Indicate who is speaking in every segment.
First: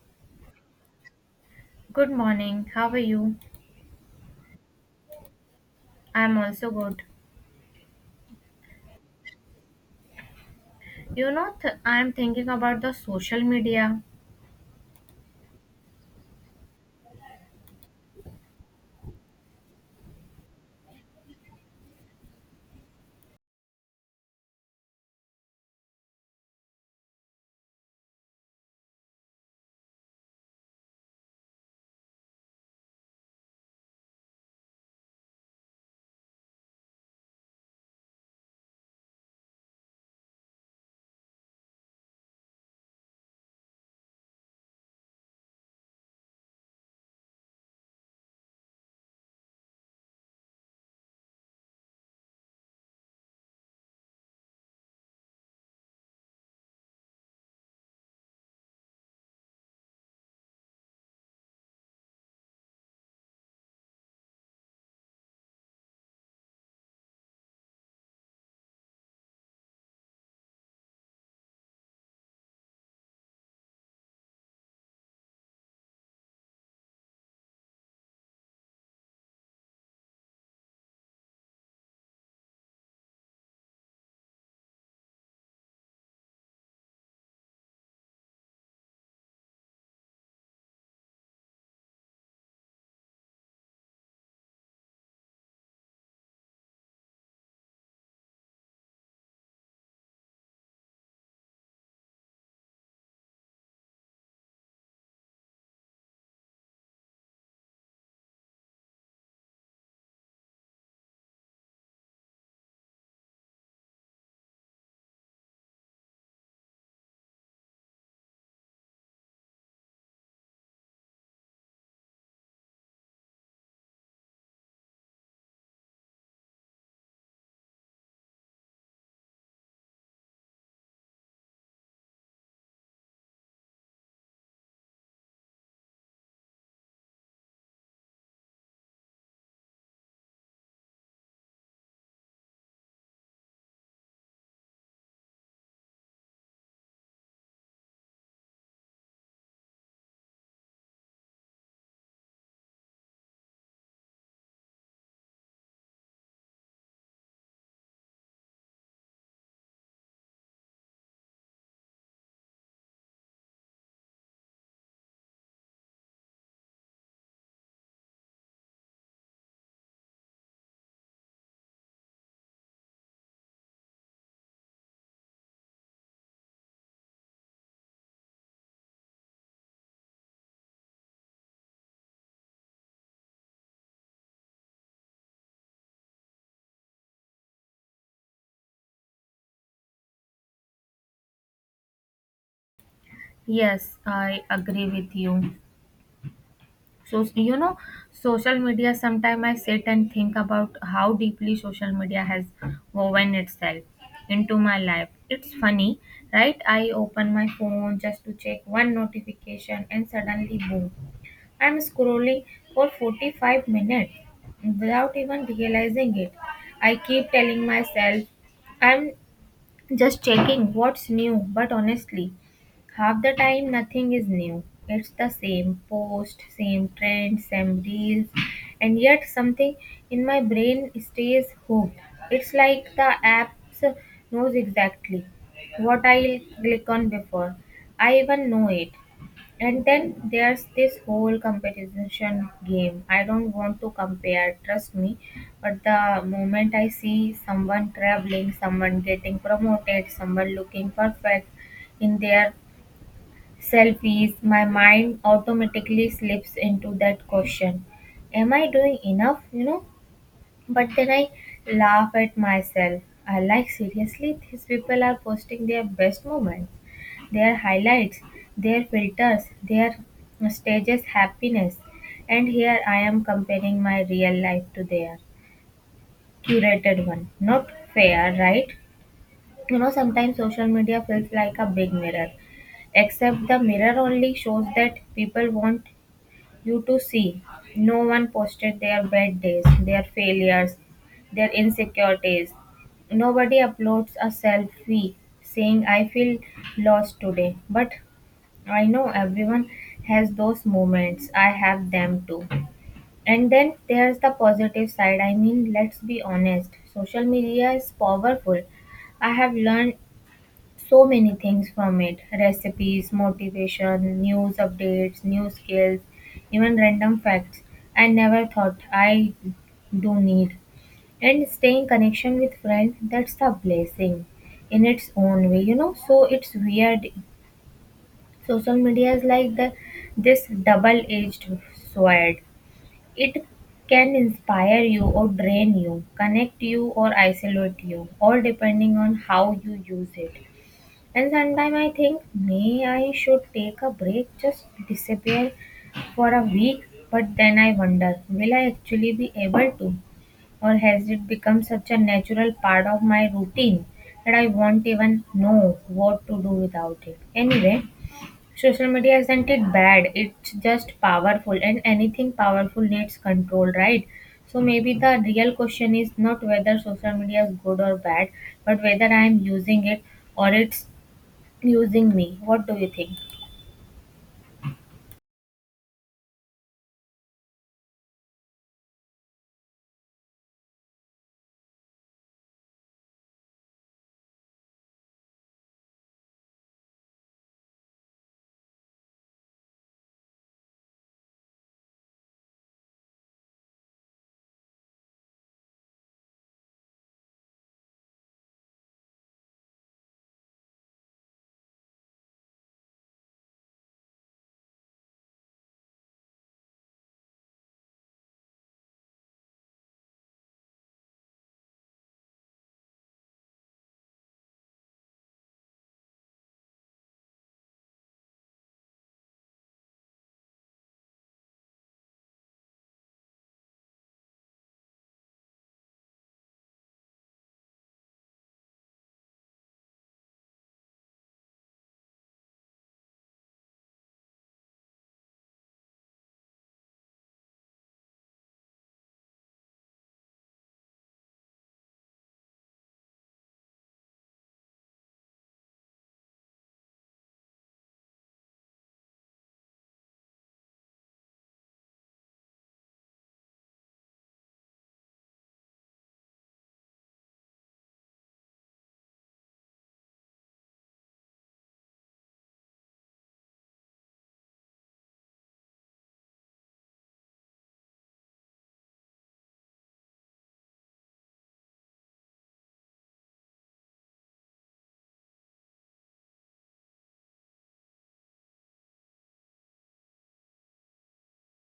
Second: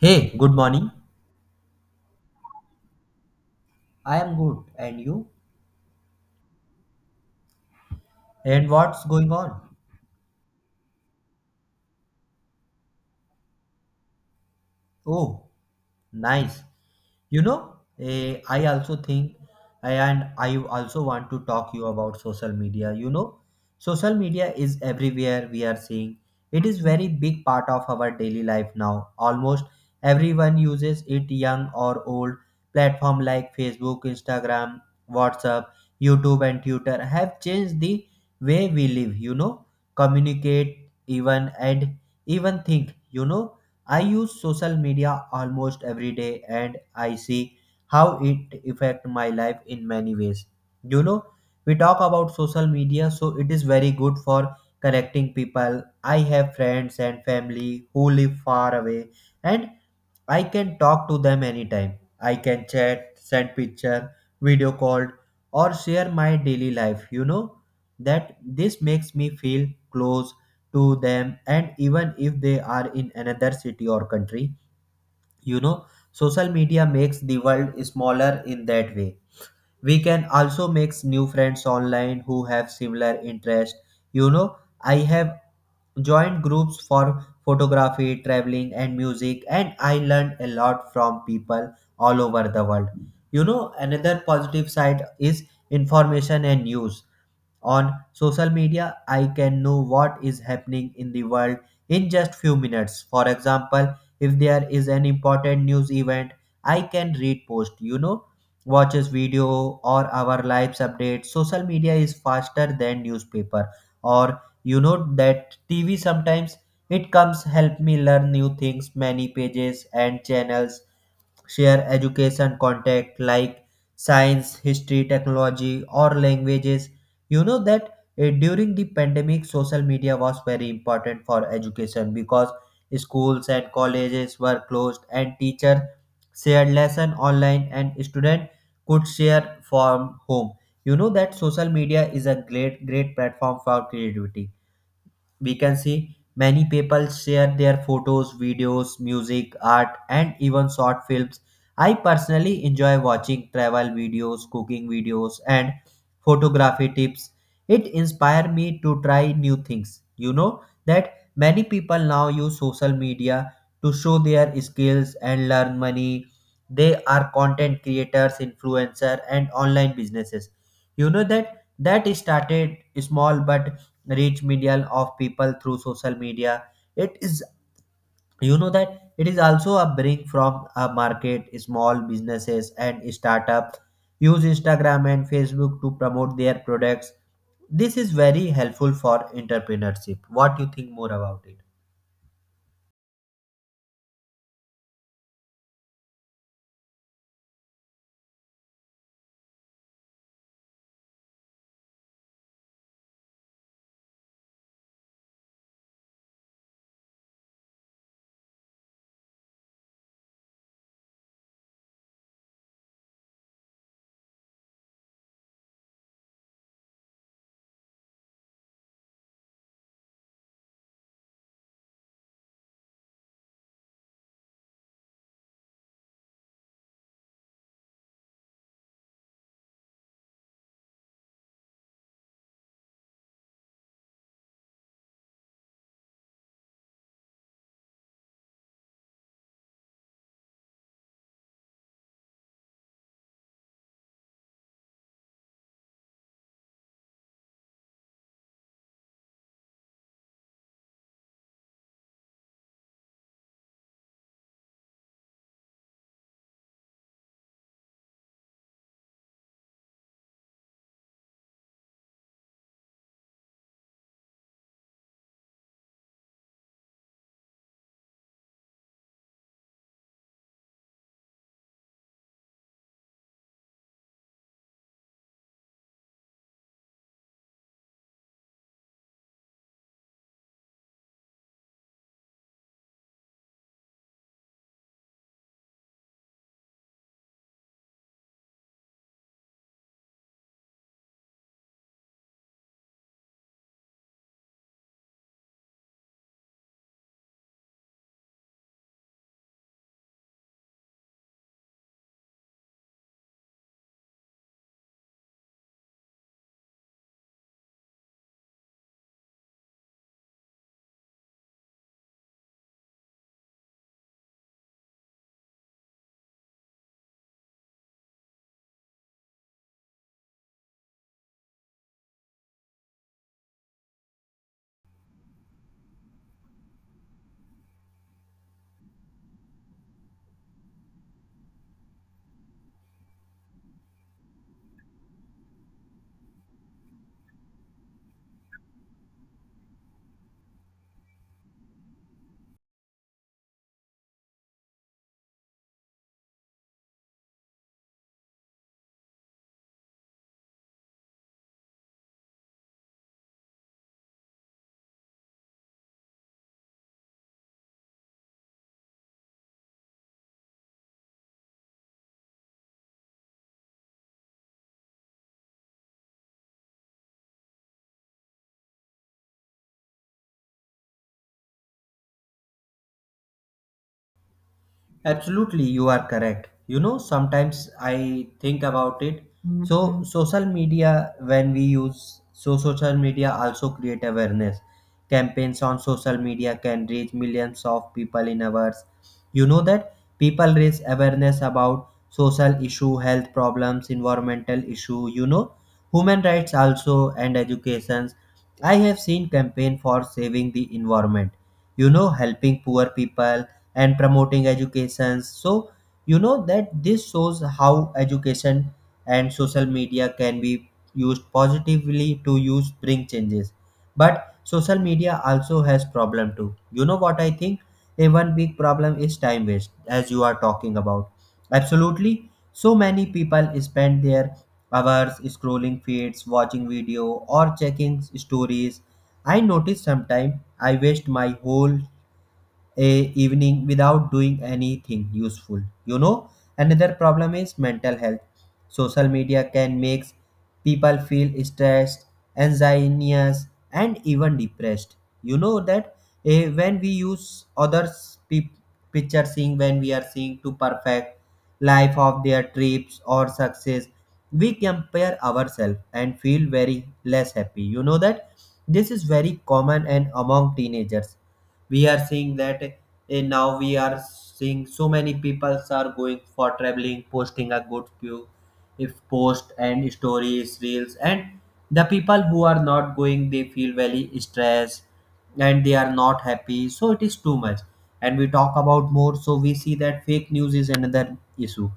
Speaker 1: Hey, good morning.
Speaker 2: Good morning. How are you?
Speaker 1: I am good, and you?
Speaker 2: I'm also good.
Speaker 1: And what's going on?
Speaker 2: You know, I'm thinking about the social media.
Speaker 1: Oh, nice. you know I also think. And I also want to talk you about social media. Social media is everywhere we are seeing. It is very big part of our daily life now. Almost everyone uses it, young or old. Platform like Facebook, Instagram, WhatsApp, YouTube and Twitter have changed the way we live, communicate even and even think. I use social media almost every day and I see how it affect my life in many ways. You know, we talk about social media, so it is very good for connecting people. I have friends and family who live far away and I can talk to them anytime. I can chat, send picture, video call, or share my daily life. You know that this makes me feel close to them, and even if they are in another city or country, you know, social media makes the world smaller in that way. We can also make new friends online who have similar interest. You know, I have joined groups for photography, traveling, and music, and I learned a lot from people all over the world. You know, another positive side is information and news on social media. I can know what is happening in the world in just few minutes. For example, if there is an important news event, I can read post, watches video or our lives updates. Social media is faster than newspaper or, you know, that TV sometimes. It comes help me learn new things. Many pages and channels share education content like science, history, technology, or languages. During the pandemic, social media was very important for education because schools and colleges were closed and teachers shared lesson online and student could share from home. You know that social media is a great platform for creativity. We can see many people share their photos, videos, music, art and even short films. I personally enjoy watching travel videos, cooking videos and photography tips it Inspires me to try new things. That many people now use social media to show their skills and learn money. They are content creators, influencer and online businesses. You know that that started small but reach million of people through social media. It is, you know, that it is also a bring from a market. Small businesses and startup use Instagram and Facebook to promote their products. This is very helpful for entrepreneurship. What do you think more about it?
Speaker 2: Yes, I agree with you. So, you know, social media, sometimes I sit and think about how deeply social media has woven itself into my life. It's funny, right? I open my phone just to check one notification and suddenly, boom, I'm scrolling for 45 minutes without even realizing it. I keep telling myself I'm just checking what's new, but honestly, half the time nothing is new. It's the same post, same trend, same reels, and yet something in my brain stays hooked. It's like the app knows exactly what I'll click on before I even know it. And then there's this whole competition game. I don't want to compare, trust me, but the moment I see someone traveling, someone getting promoted, someone looking perfect in their selfies, my mind automatically slips into that question: am I doing enough? You know, but then I laugh at myself. I like, seriously, these people are posting their best moment, their highlights, their filters, their stages happiness. And here I am comparing my real life to their curated one. Not fair, right? You know, sometimes social media feels like a big mirror, except the mirror only shows that people want you to see. No one posted their bad days, their failures, their insecurities. Nobody uploads a selfie saying, I feel lost today. But I know everyone has those moments. I have them too. And then there's the positive side. I mean, let's be honest, social media is powerful. I have learned so many things from it: recipes, motivation, news updates, new skills, even random facts I never thought I do need. And staying connection with friends, that's a blessing in its own way, you know. So it's weird. Social media is like the this double-edged sword. It can inspire you or drain you, connect you or isolate you, all depending on how you use it. And sometimes I think may I should take a break, just disappear for a week, but then I wonder, will I actually be able to? Or has it become such a natural part of my routine that I won't even know what to do without it? Anyway, social media isn't it bad, it's just powerful, and anything powerful needs control, right? So maybe the real question is not whether social media is good or bad, but whether I am using it or it's using me. What do you think?
Speaker 1: Absolutely, you are correct. You know, sometimes I think about it. So, social media, when we use social media, also create awareness. Campaigns on social media can reach millions of people in hours. You know that people raise awareness about social issue, health problems, environmental issue. You know, human rights also and educations. I have seen campaign for saving the environment. You know, helping poor people and promoting education. So you know that this shows how education and social media can be used positively to use bring changes. But social media also has problem too. You know what I think? A one big problem is time waste. As you are talking about, absolutely, so many people spend their hours scrolling feeds, watching video or checking stories. I notice sometimes I waste my whole a evening without doing anything useful. You know, another problem is mental health. Social media can make people feel stressed, anxious and even depressed. you know that when we use others picture, seeing, when we are seeing to perfect life of their trips or success, we compare ourselves and feel very less happy. You know that this is very common and among teenagers. We are seeing that, now we are seeing so many people are going for traveling, posting a good view, if post and stories, reels, and the people who are not going, they feel very stressed and they are not happy, so it is too much. And we talk about more, so we see that fake news is another issue.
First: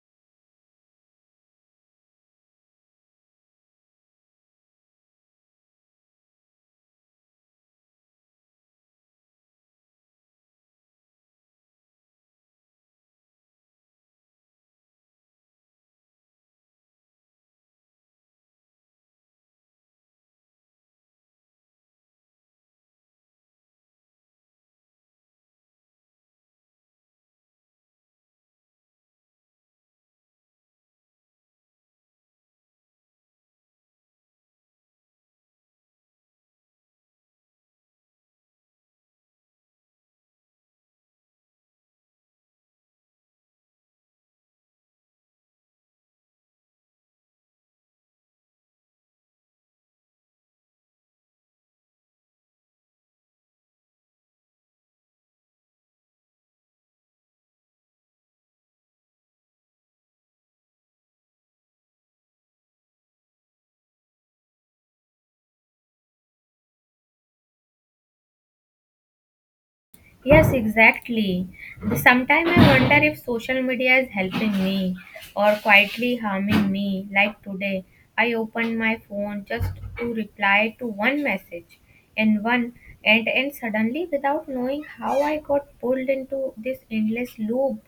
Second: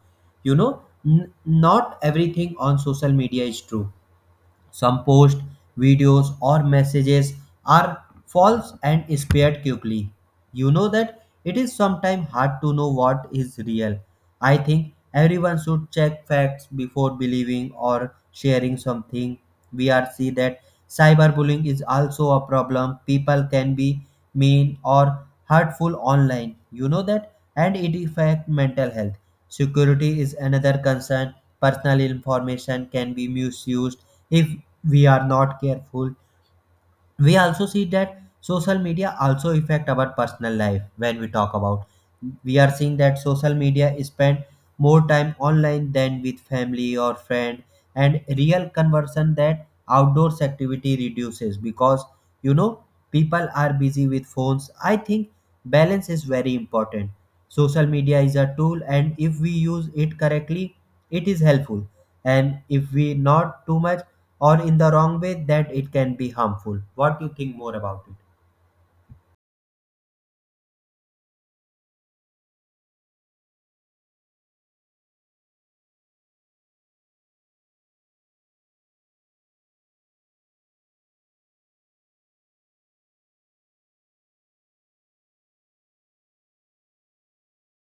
Speaker 1: You know, not everything on social media is true. Some posts, videos, or messages are false and spread quickly. You know that it is sometimes hard to know what is real. I think everyone should check facts before believing or sharing something. We are see that cyberbullying is also a problem. People can be mean or hurtful online. You know that and it affect mental health. Security is another concern. Personal information can be misused if we are not careful. We also see that social media also affect our personal life. When we talk about, we are seeing that social media spend more time online than with family or friend, and real conversion, that outdoors activity reduces because, you know, people are busy with phones. I think balance is very important. Social media is a tool, and if we use it correctly, it is helpful, and if we not too much or in the wrong way, that it can be harmful. What do you think more about it?
Speaker 2: Yes, exactly. Sometimes I wonder if social media is helping me or quietly harming me. Like today, I opened my phone just to reply to one message and one and suddenly without knowing how I got pulled into this endless loop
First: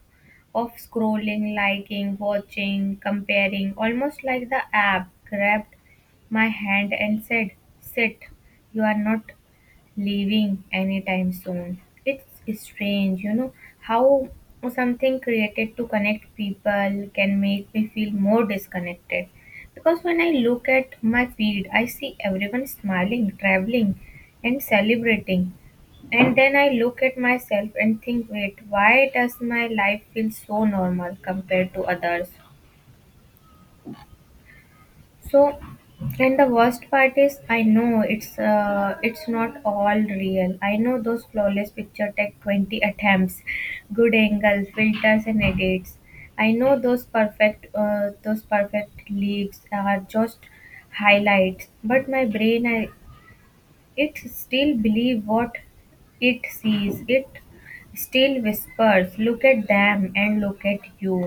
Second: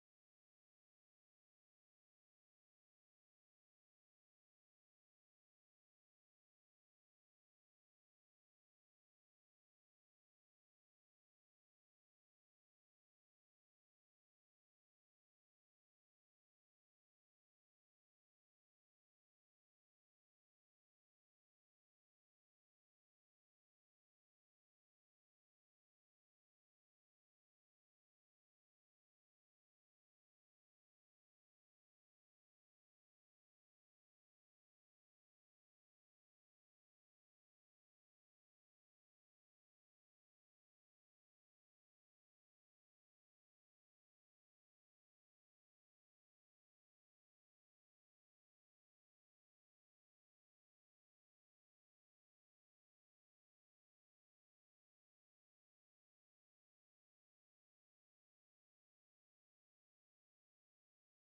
Speaker 2: of scrolling, liking, watching, comparing, almost like the app grabbed my hand and said, sit, you are not leaving anytime soon. It's strange, you know, how something created to connect people can make me feel more disconnected. Because when I look at my feed, I see everyone smiling, traveling, and celebrating. And then I look at myself and think, wait, why does my life feel so normal compared to others? So, and the worst part is, I know it's not all real. I know those flawless picture take 20 attempts, good angles, filters, and edits. I know those perfect leaves are just highlights. But my brain, I it still believe what it sees. It still whispers, "Look at them and look at you."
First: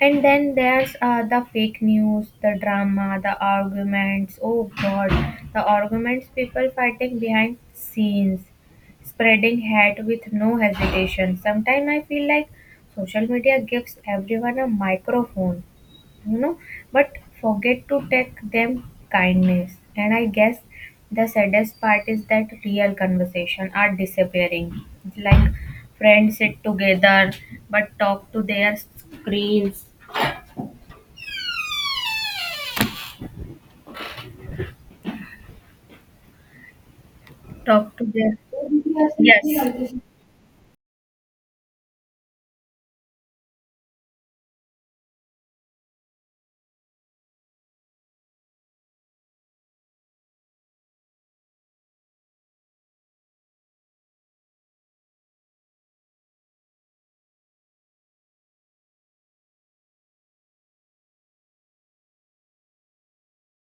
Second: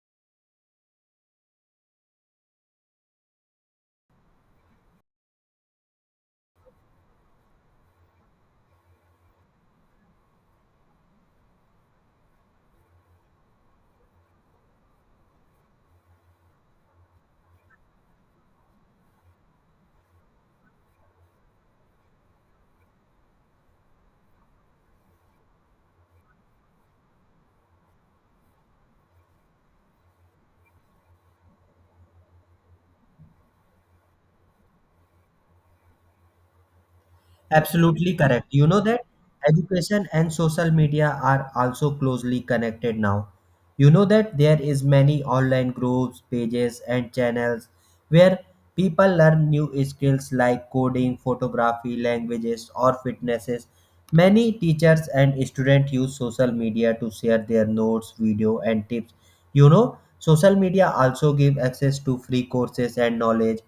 Speaker 2: And then there's the fake news, the drama, the arguments. Oh God, the arguments, people fighting behind scenes, spreading hate with no hesitation. Sometimes I feel like social media gives everyone a microphone, you know, but forget to take them kindness. And I guess the saddest part is that real conversation are disappearing. Like friends sit together but talk to their screens, talk to
Speaker 1: Absolutely
Speaker 2: their
Speaker 1: correct. You know that
Speaker 2: yes,
Speaker 1: education and social media are also closely connected now. You know that there is many online groups, pages and channels where people learn new skills like coding, photography, languages or fitnesses. Many teachers and students use social media to share their notes, video and tips. You know, social media also give access to free courses and knowledge.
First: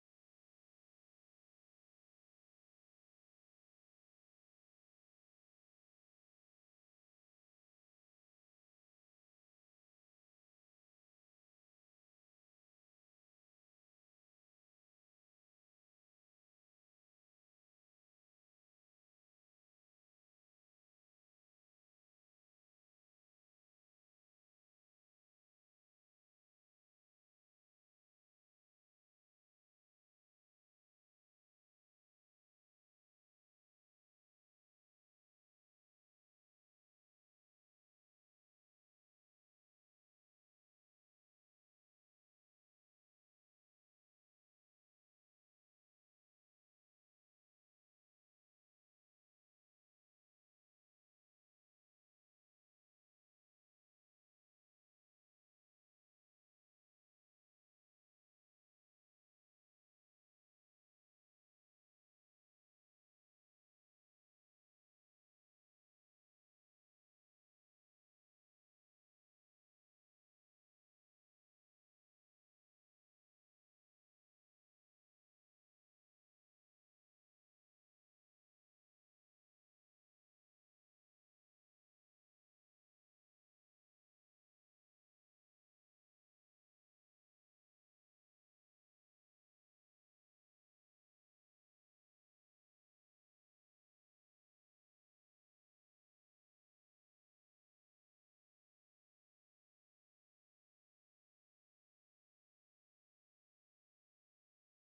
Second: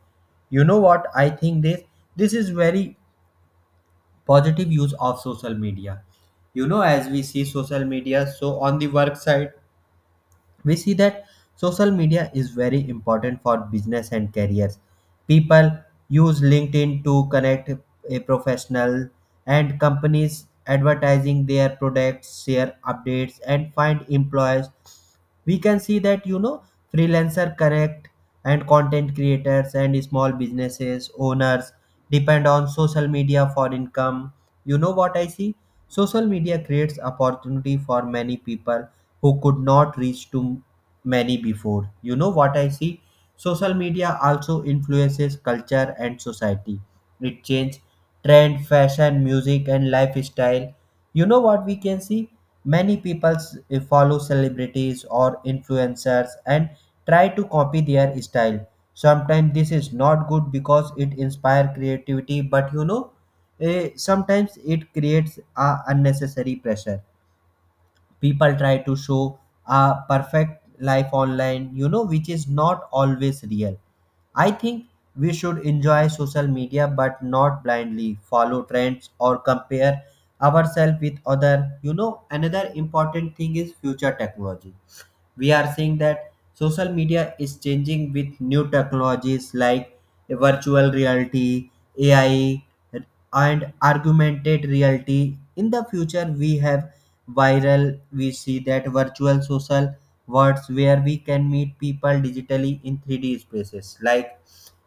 Speaker 1: You know what? I think this is very positive use of social media. You know, as we see social media, so on the work side, we see that social media is very important for business and careers. People use LinkedIn to connect a professional, and companies advertising their products, share updates and find employees. We can see that, you know, freelancer connect, and content creators and small businesses owners depend on social media for income. You know what I see? Social media creates opportunity for many people who could not reach to many before. You know what I see? Social media also influences culture and society. It changes trend, fashion, music, and lifestyle. You know what we can see? Many people follow celebrities or influencers and try to copy their style. Sometimes this is not good because it inspires creativity, but you know, sometimes it creates a unnecessary pressure. People try to show a perfect life online, you know, which is not always real. I think we should enjoy social media but not blindly follow trends or compare ourselves with other. You know, another important thing is future technology. We are seeing that social media is changing with new technologies like virtual reality, ai and augmented reality. In the future we have viral we see that virtual social worlds where we can meet people digitally in 3D spaces. Like,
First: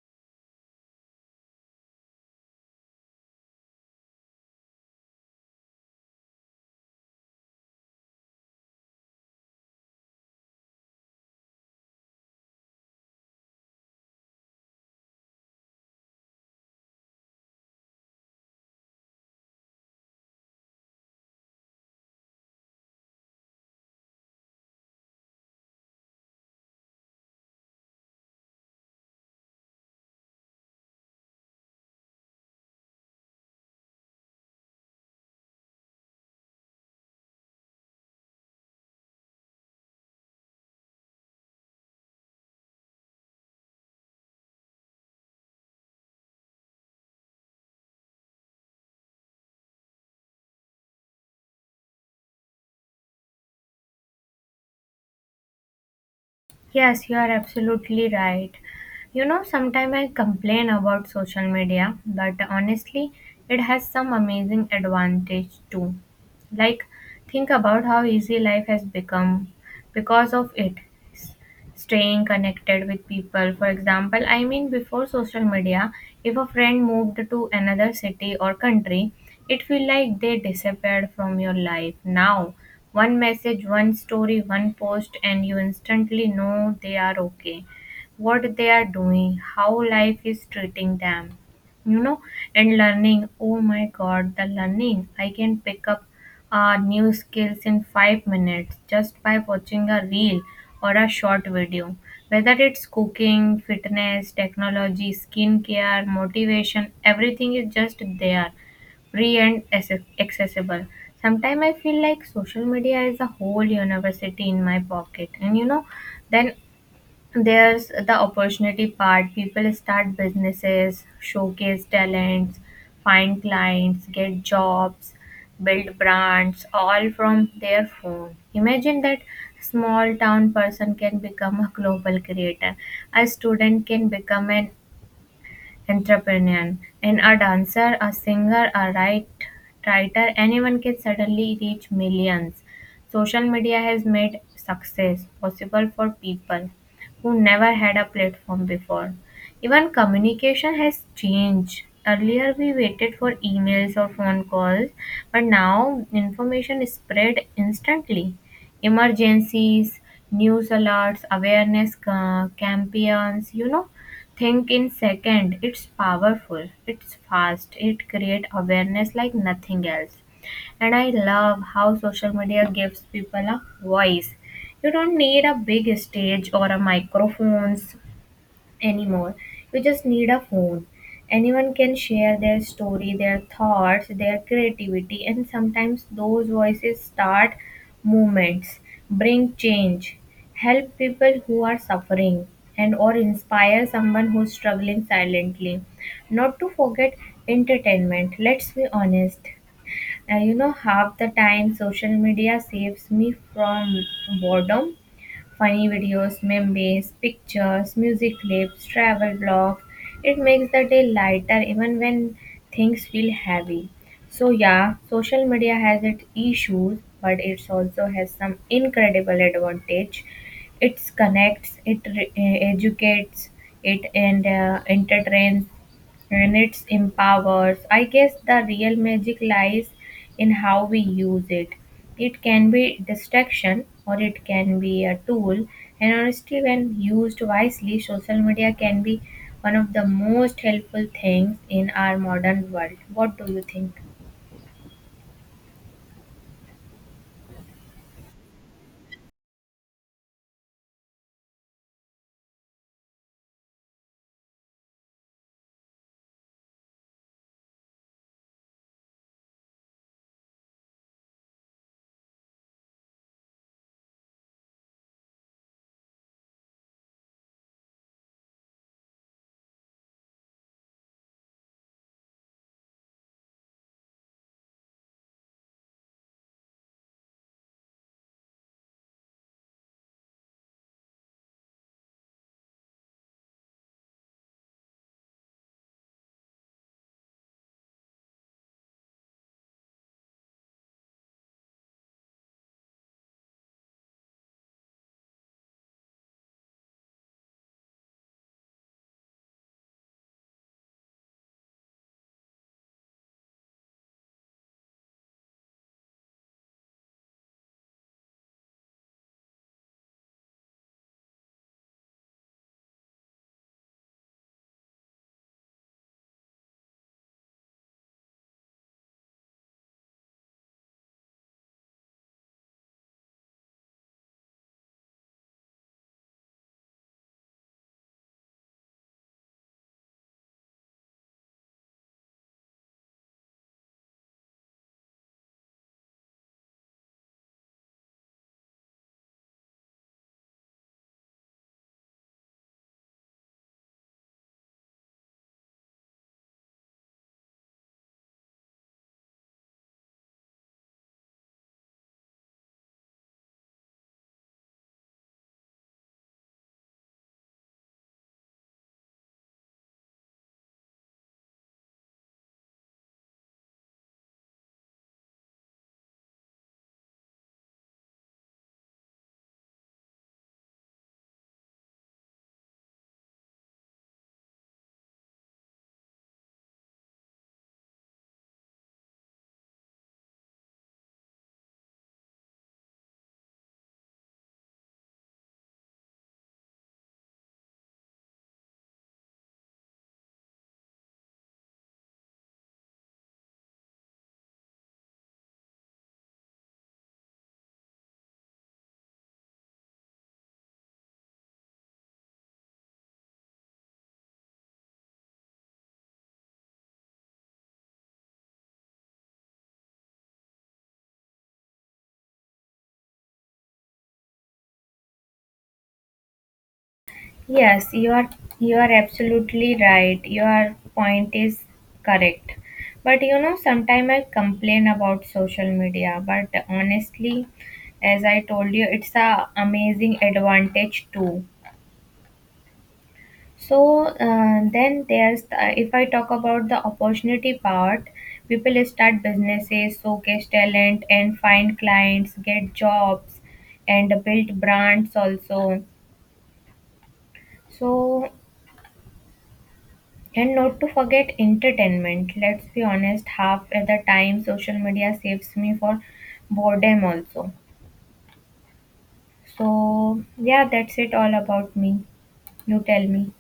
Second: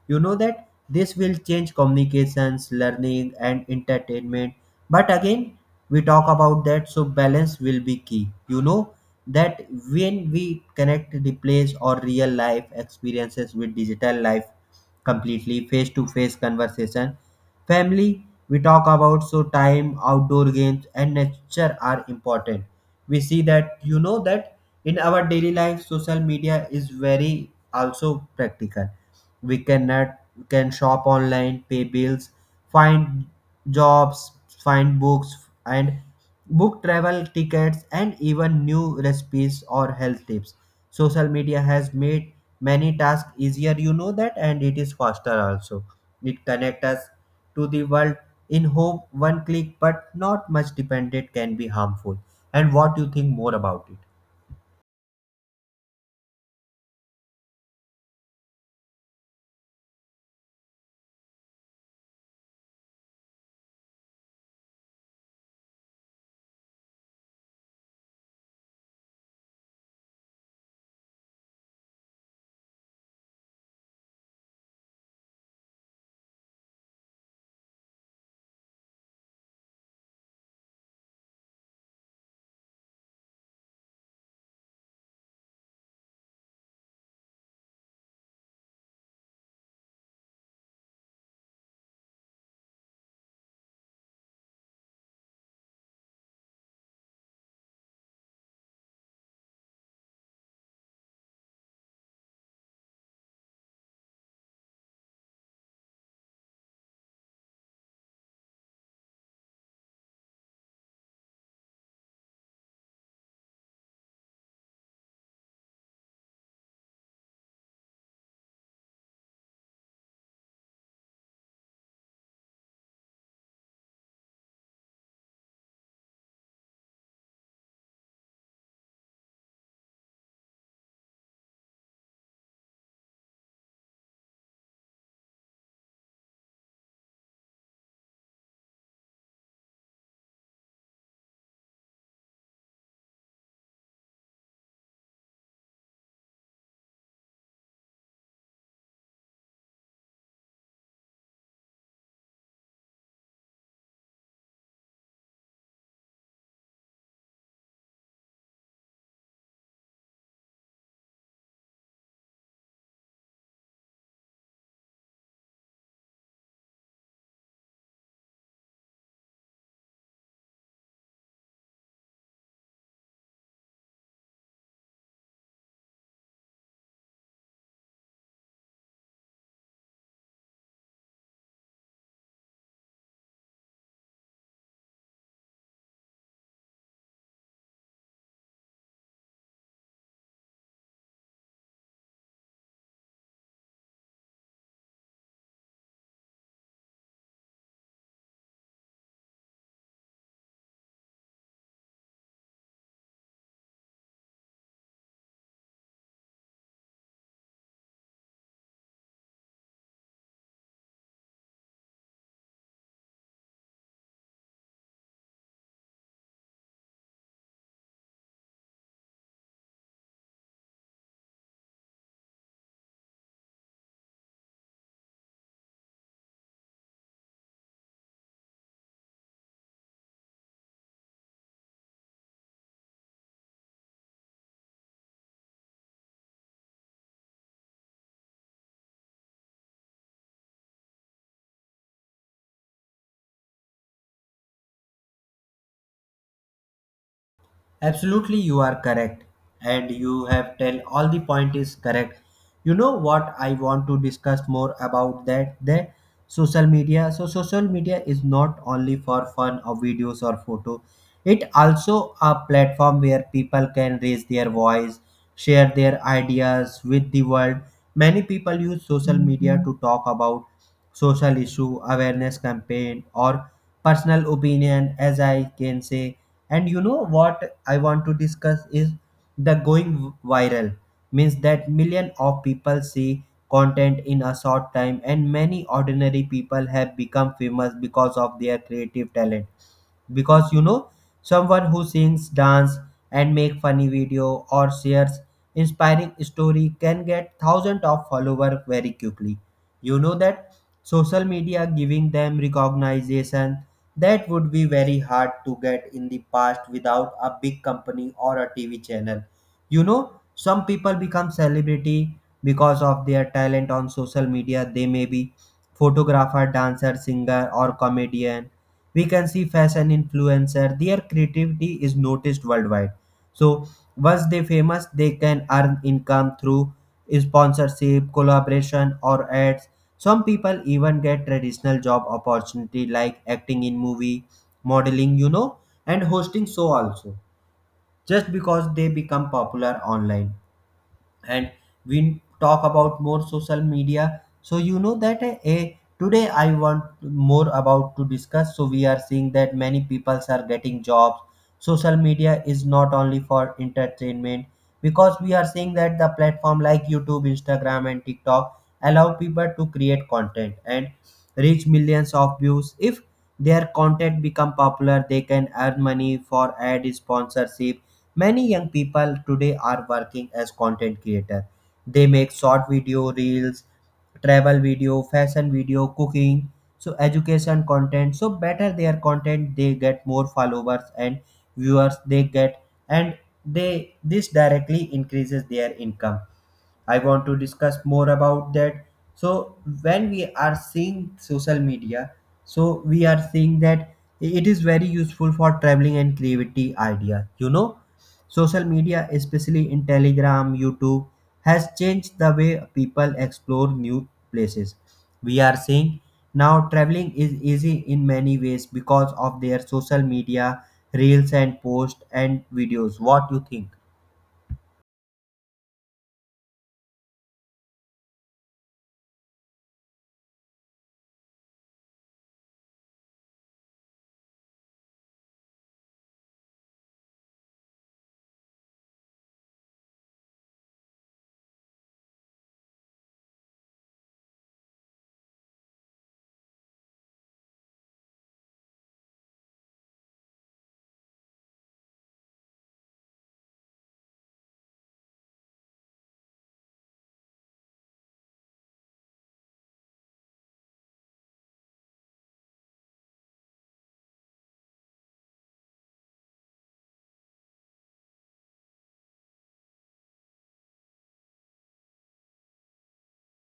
Speaker 1: you know that this will change communications, learning and entertainment. But again, we talk about that, so balance will be key. You know that when we connect replays or real life experiences with digital life, completely face to face conversation, family, we talk about, so time, outdoor games and nature are important. We see that, you know that in our daily life, social media is very also practical. We can can shop online, pay bills, find jobs, find books and book travel tickets and even new recipes or health tips. Social media has made many tasks easier, you know that, and it is faster also. It connects us to the world in hope one click, but not much dependent can be harmful. And what you think more about it?
Speaker 2: yes, you are absolutely right. You know, sometimes I complain about social media, but honestly, it has some amazing advantage too. Like, think about how easy life has become because of it. Staying connected with people. For example, I mean, before social media, if a friend moved to another city or country, it feel like they disappeared from your life. Now, one message, one story, one post, and you instantly know they are okay, what they are doing, how life is treating them, you know. And learning, oh my god, the learning I can pick up new skills in 5 minutes just by watching a reel or a short video. Whether it's cooking, fitness, technology, skincare, motivation, everything is just there, free and accessible. Sometimes I feel like social media is a whole university in my pocket, and you know, then there's the opportunity part: people start businesses, showcase talents, find clients, get jobs, build brands all from their phone. Imagine that: small town person can become a global creator, a student can become an entrepreneur, and a dancer, a singer, a writer, anyone can suddenly reach millions. Social media has made success possible for people who never had a platform before. Even communication has changed. Earlier, we waited for emails or phone calls, but now information is spread instantly. Emergencies, news alerts, awareness campaigns, you know, think in second. It's powerful. It's fast. It creates awareness like nothing else. And I love how social media gives people a voice. You don't need a big stage or a microphones anymore. You just need a phone. Anyone can share their story, their thoughts, their creativity, and sometimes those voices start movements, bring change, help people who are suffering, and or inspire someone who's struggling silently. Not to forget entertainment. Let's be honest. You know, half the time social media saves me from boredom. Funny videos, memes, pictures, music clips, travel vlogs. It makes the day lighter even when things feel heavy. So yeah, social media has its issues, but it also has some incredible advantage. It connects, it educates, it and entertains, and it empowers. I guess the real magic lies in how we use it. It can be distraction or it can be a tool, and honestly, when used wisely, social media can be one of the most helpful things in our modern world. What do you think?
Speaker 1: Absolutely, you are correct, and you have tell all the point is correct. You know what I want to discuss more about that the social media. So social media is not only for fun or videos or photo. It also a platform where people can raise their voice, share their ideas with the world. Many people use social media to talk about social issue, awareness campaign, or personal opinion, as I can say. And you know what I want to discuss is the going viral means that millions of people see content in a short time, and many ordinary people have become famous because of their creative talent. Because you know, someone who sings, dance and make funny video or shares inspiring story can get thousands of followers very quickly. You know that social media giving them recognition that would be very hard to get in the past without a big company or a TV channel. You know, some people become celebrity because of their talent on social media. They may be photographer, dancer, singer or comedian. We can see fashion influencer, their creativity is noticed worldwide. So once they famous, they can earn income through sponsorship, collaboration or ads. Some people even get traditional job opportunity like acting in movie, modeling, you know, and hosting show also, just because they become popular online. And we talk about more social media, so you know that a today I want more about to discuss. So we are seeing that many people are getting jobs. Social media is not only for entertainment, because we are seeing that the platform like YouTube, Instagram and TikTok allow people to create content and reach millions of views. If their content become popular, they can earn money for ad sponsorship. Many young people today are working as content creator. They make short video, reels, travel video, fashion video, cooking, so education content. So better their content, they get more followers and viewers they get. And they this directly increases their income. I want to discuss more about that. So when we are seeing social media, so we are seeing that it is very useful for traveling and creativity idea. You know, social media, especially in Telegram, YouTube, has changed the way people explore new places. We are seeing now traveling is easy in many ways because of their social media, reels and posts and videos. What you think?
Speaker 2: Yes, you are you are absolutely right. Your point is correct. But you know, sometimes I complain about social media, but honestly, as I told you, it's a amazing advantage too. So then there's the, if I talk about the opportunity part, people start businesses, showcase talent, and find clients, get jobs, and build brands also. So, and not to forget entertainment. Let's be honest, half at the time social media saves me for boredom also. So yeah, that's it all about me. You tell me.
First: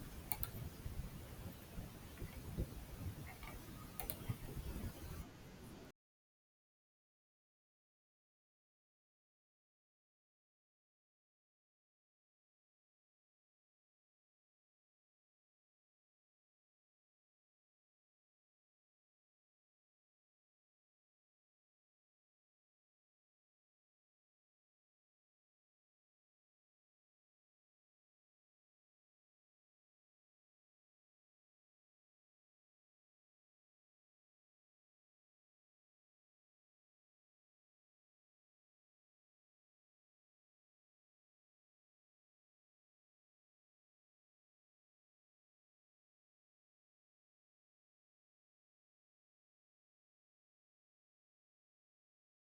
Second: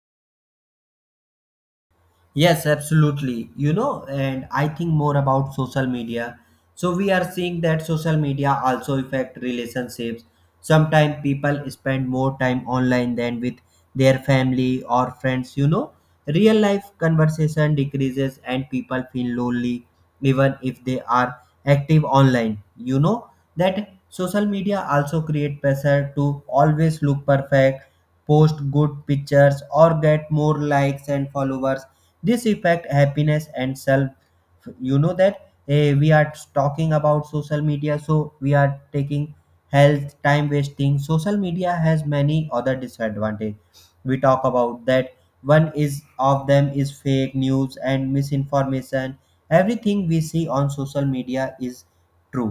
Speaker 1: Yes, absolutely. You know, and I think more about social media. So we are seeing that social media also affect relationships. Sometimes people spend more time online than with their family or friends, you know. Real life conversation decreases and people feel lonely even if they are active online. You know that social media also create pressure to always look perfect, post good pictures or get more likes and followers. This affect happiness and self. You know that we are talking about social media, so we are taking health, time wasting. Social media has many other disadvantage. We talk about that. One is of them is fake news and misinformation. Everything we see on social media is true,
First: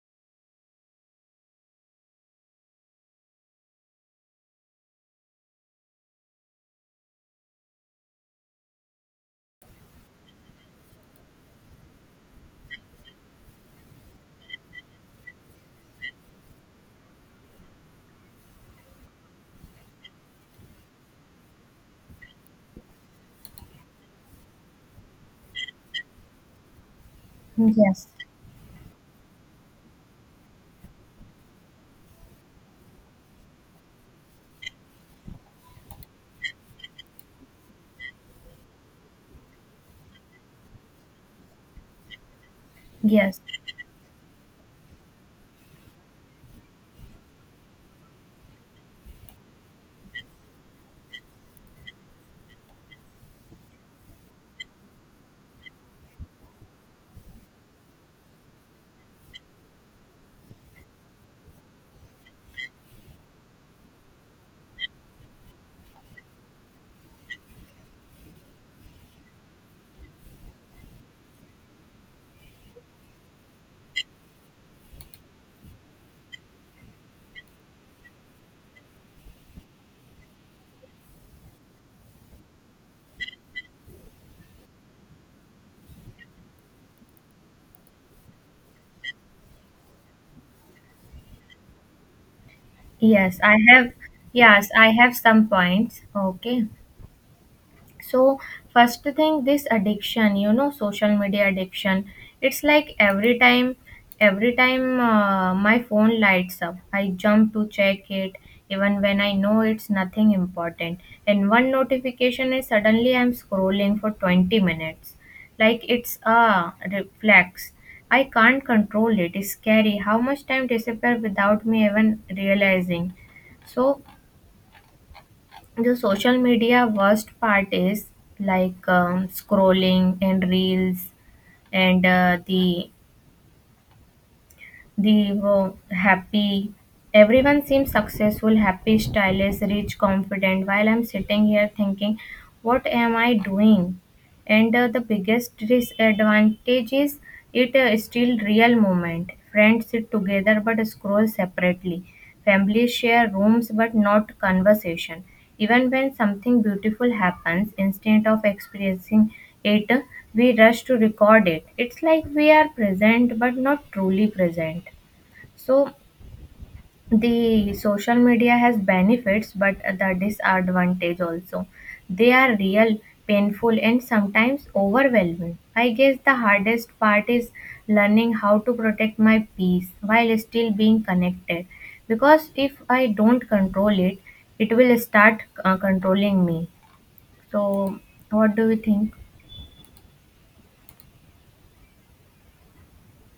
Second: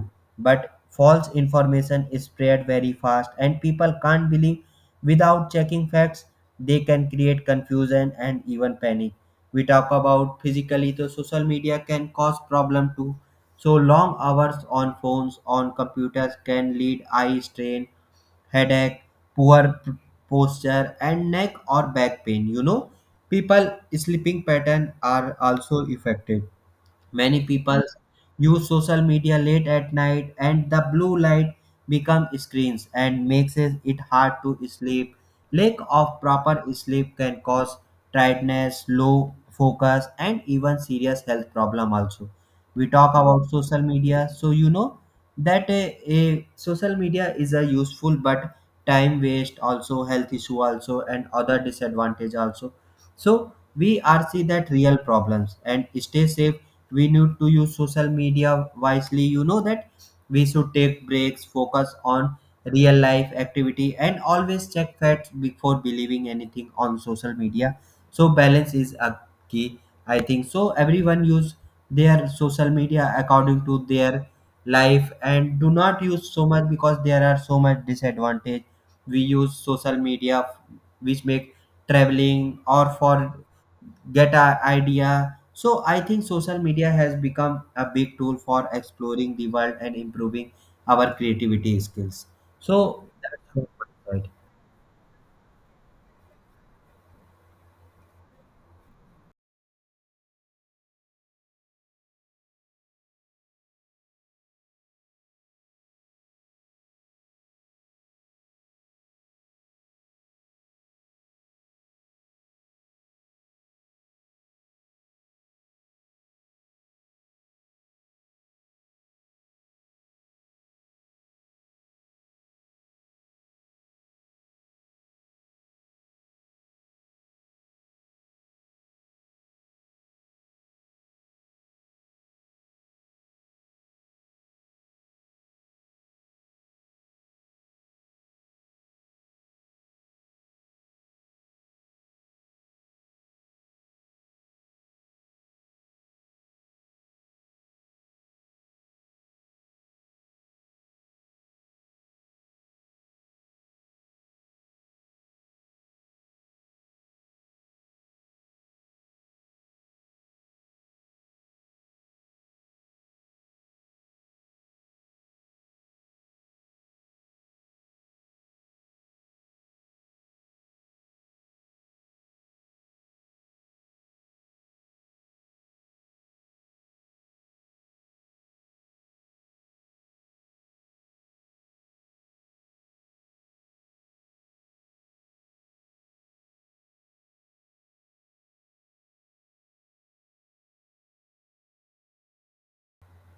Speaker 1: but false information is spread very fast and people can't believe without checking facts. They can create confusion and even panic. We talk about physically the social media can cause problem too. So long hours on phones on computers can lead eye strain, headache, poor p- posture and neck or back pain. You know, people sleeping pattern are also affected. Many people
Speaker 2: Yes.
Speaker 1: use social media late at night, and the blue light become screens and makes it hard to sleep. Lack of proper sleep can cause tiredness, low focus and even serious health problem also. We talk
Speaker 2: Yes.
Speaker 1: about social media, so you know that a social media is a useful, but time waste also, health issue also, and other disadvantage also. So we are see that real problems and stay safe, we need to use social media wisely. You know that we should take breaks, focus on real life activity and always check facts before believing anything on social media. So balance is a key. I think so everyone use their social media according to their life and do not use so much, because there are so much disadvantage. We use social media which make traveling or for get a idea. So I think social media has become a big tool for exploring the world and improving our creativity skills. So that's
Speaker 2: Yes. I
Speaker 1: what
Speaker 2: have
Speaker 1: I thought.
Speaker 2: yes, I have some points. Okay. So first thing, this addiction, you know, social media addiction, it's like every time my phone lights up, I jump to check it even when I know it's nothing important. And one notification is suddenly I'm scrolling for 20 minutes, like it's a reflex, I can't control it. It's scary how much time disappears without me even realizing. So the social media worst part is like scrolling and reels and happy. Everyone seems successful, happy, stylish, rich, confident. While I'm sitting here thinking, what am I doing? And the biggest disadvantage is it still real moment, friends sit together but scroll separately, families share rooms but not conversation. Even when something beautiful happens, instead of experiencing it, we rush to record it. It's like we are present but not truly present. So the social media has benefits but the disadvantage also, they are real, painful, and sometimes overwhelming. I guess the hardest part is learning how to protect my peace while still being connected, because if I don't control it, it will start controlling me. So what do you think?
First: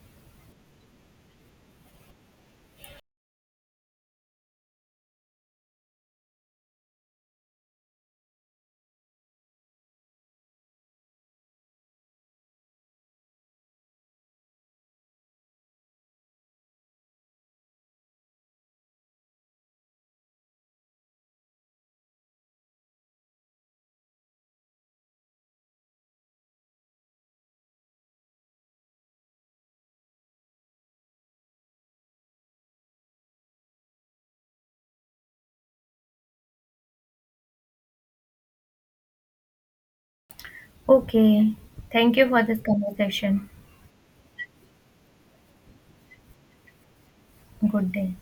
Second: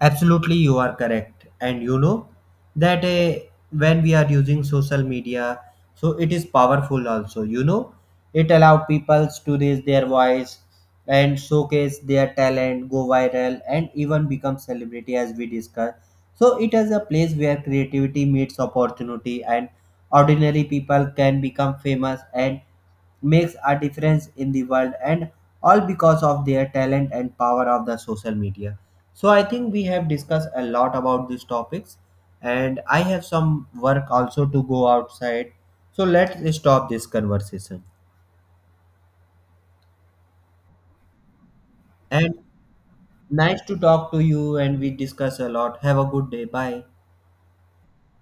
Speaker 1: Absolutely, you are correct. And you know that when we are using social media, so it is powerful also. You know, it allow people to raise their voice and showcase their talent, go viral, and even become celebrity as we discussed. So it is a place where creativity meets opportunity, and ordinary people can become famous and makes a difference in the world, and all because of their talent and power of the social media. So I think we have discussed a lot about these topics and I have some work also to go outside, so let's stop this conversation.
Speaker 2: Okay, thank you
Speaker 1: And
Speaker 2: for this conversation.
Speaker 1: nice to talk to you, and we discuss a lot. Have a good day, bye.
Speaker 2: Good day.